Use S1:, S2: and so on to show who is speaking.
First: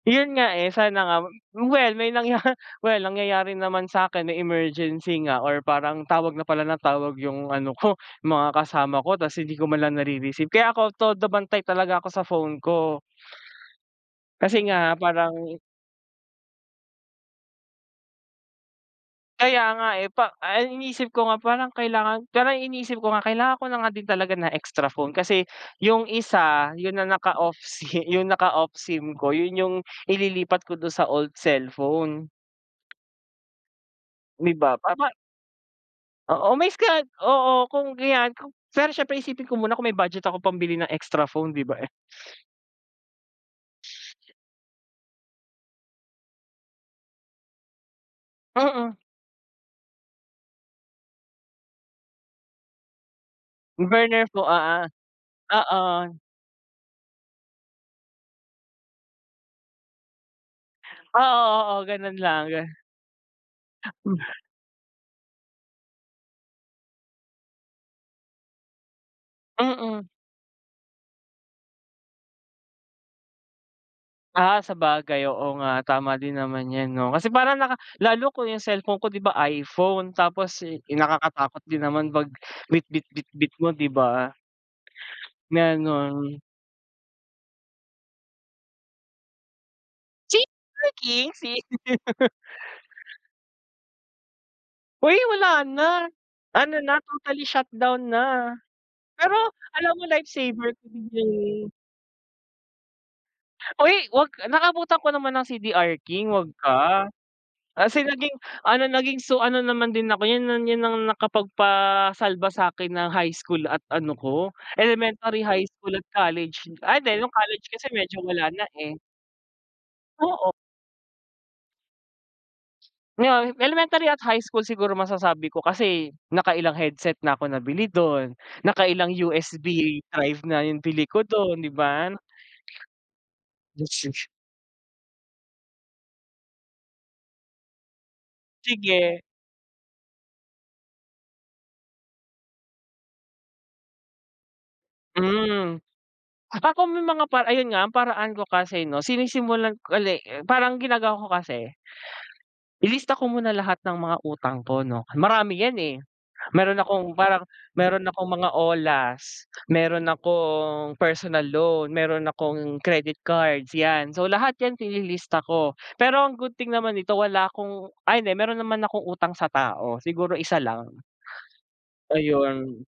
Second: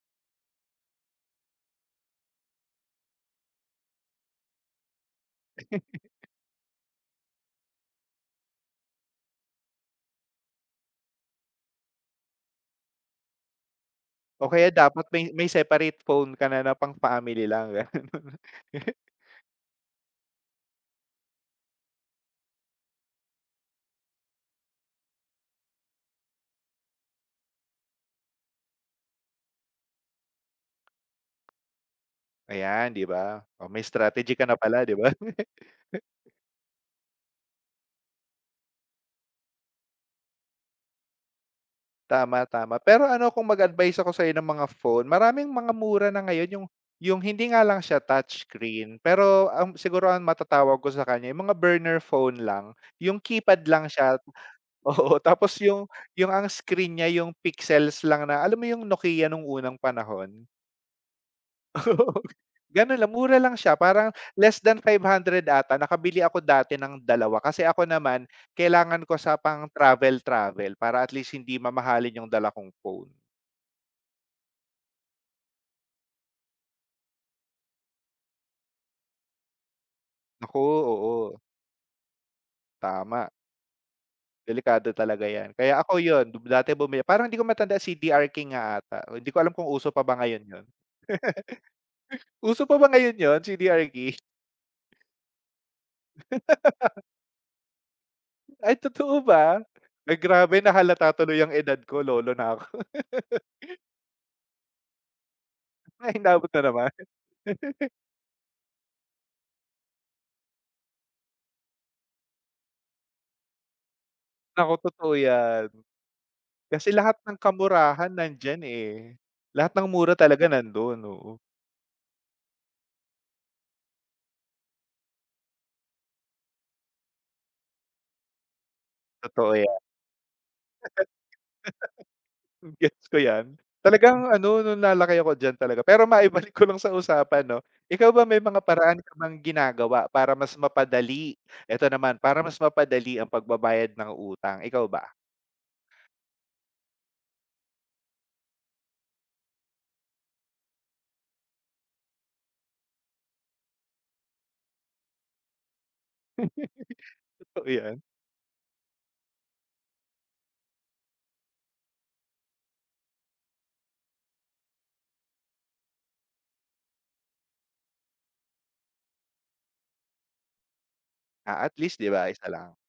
S1: Yun nga, eh, sana nga well may nangya well nangyayari naman sakin may emergency nga or parang tawag na pala ng tawag yung ano ko, mga kasama ko tapos hindi ko man lang na-rereceive kaya ako todo bantay talaga ako sa phone ko.
S2: O
S1: Kasi
S2: kaya
S1: nga
S2: dapat may
S1: parang
S2: may separate phone ka na ng pang-family lang ganun.
S1: Kaya nga, eh, pa ay iniisip ko nga parang kailangan parang iniisip ko nga kailangan ko na nga din talaga na extra phone kasi, yung isa, yun na naka-off sim yung naka-off sim ko yun yung ililipat ko dun sa old cellphone.
S2: Ayan, 'di ba? O may strategy ka
S1: May
S2: na
S1: iba
S2: pala,
S1: pa
S2: 'di
S1: ba
S2: ba?
S1: Oo may scra oo kung gayan k siyempre isipin ko muna kung may budget ako pambili ng extra phone, 'di ba eh?
S2: Tama-tama pero ano kung mag advice ako sayo ng mga phone, maraming mga mura na ngayon yung yung hindi nga lang siya touch
S1: Mm.
S2: screen, pero ang siguro ang matatawag ko sa kanya yung mga burner phone lang, yung keypad lang siya
S1: Burner po, oo,
S2: oo tapos yung
S1: oo.
S2: yung ang screen nya yung pixels lang na alam mo yung Nokia nung unang panahon?
S1: Oo, oo ganun lang.
S2: Ganon lang mura lang siya parang, less than 500 ata nakabili ako dati ng 2 kasi ako naman, kailangan ko sa pang
S1: Mm.
S2: travel-travel, para at least hindi mamahalin yung dala kong phone.
S1: Ah, sabagay oo nga tama din naman yan, 'no? Kasi parang naka lalo ko yung cellphone ko, di ba iPhone,
S2: Naku,
S1: tapos
S2: oo.
S1: nakakatakot din naman pag
S2: Tama.
S1: bitbit-bitbit mo, 'di ba?
S2: Delikado talaga 'yan, kaya ako yun,
S1: Ganon.
S2: dati bumil parang hindi ko matandaan CDR King nga ata, hindi ko alam kung uso pa ba ngayon yun.
S1: CDR King, C.
S2: Uso pa ba ngayon yun? CDR King?
S1: Uy! Wala na, ano na totally shutdown na.
S2: Ay totoo
S1: Pero
S2: ba?
S1: alam mo
S2: Nag
S1: life
S2: grabe na
S1: saver.
S2: halata tuloy ang
S1: [unintelligible]
S2: edad ko lolo na ako.
S1: Uy! Wag naka abutan ko naman ng CDR
S2: Ay
S1: King wag
S2: inabot na naman.
S1: ka. Kasi naging ano naging so, ano naman din ako yun na yun ang nakapagpa-salba sakin ng high school at ano ko,
S2: Nako, totoo
S1: elementary, high
S2: yan.
S1: school at college,
S2: Kasi
S1: ay
S2: lahat
S1: di nung
S2: ng
S1: college kasi
S2: kamurahan
S1: medyo wala
S2: nandiyan
S1: na, eh.
S2: eh, lahat ng mura talaga
S1: Oo.
S2: nandon, oo.
S1: Yon, elementary at high school siguro masasabi ko kasi naka-ilang headset na ako nabili dun, nakailang
S2: Totoo
S1: USB
S2: yan.
S1: drive na yung bili ko dun, 'di ba?
S2: Gets ko yan, talagang
S1: [unintelligible]
S2: ano, nung na-laki ako diyan talaga pero maibalik ko lang sa usapan, 'no? Ikaw ba may mga paraan ka
S1: Sige.
S2: bang ginagawa para mas mapadali, eto naman para mas mapadali ang pag-babayad ng utang, ikaw ba?
S1: Hmm, ako may mga para ayun nga ang paraan ko kasi, 'no? Sinisimulan ko uli parang ginagawa ko kasi. Ililista ko muna lahat ng mga utang ko, 'no? marami yan, eh, meron akong parang,
S2: Totoo yan.
S1: meron akong mga olas, meron akong personal loan, meron akong credit cards, yan, so lahat yan ililista ko, pero ang good thing naman ito wala akong ay hindi meron naman akong utang sa tao siguro isa lang.
S2: Ah, at least, 'di ba isa lang?
S1: Ayun.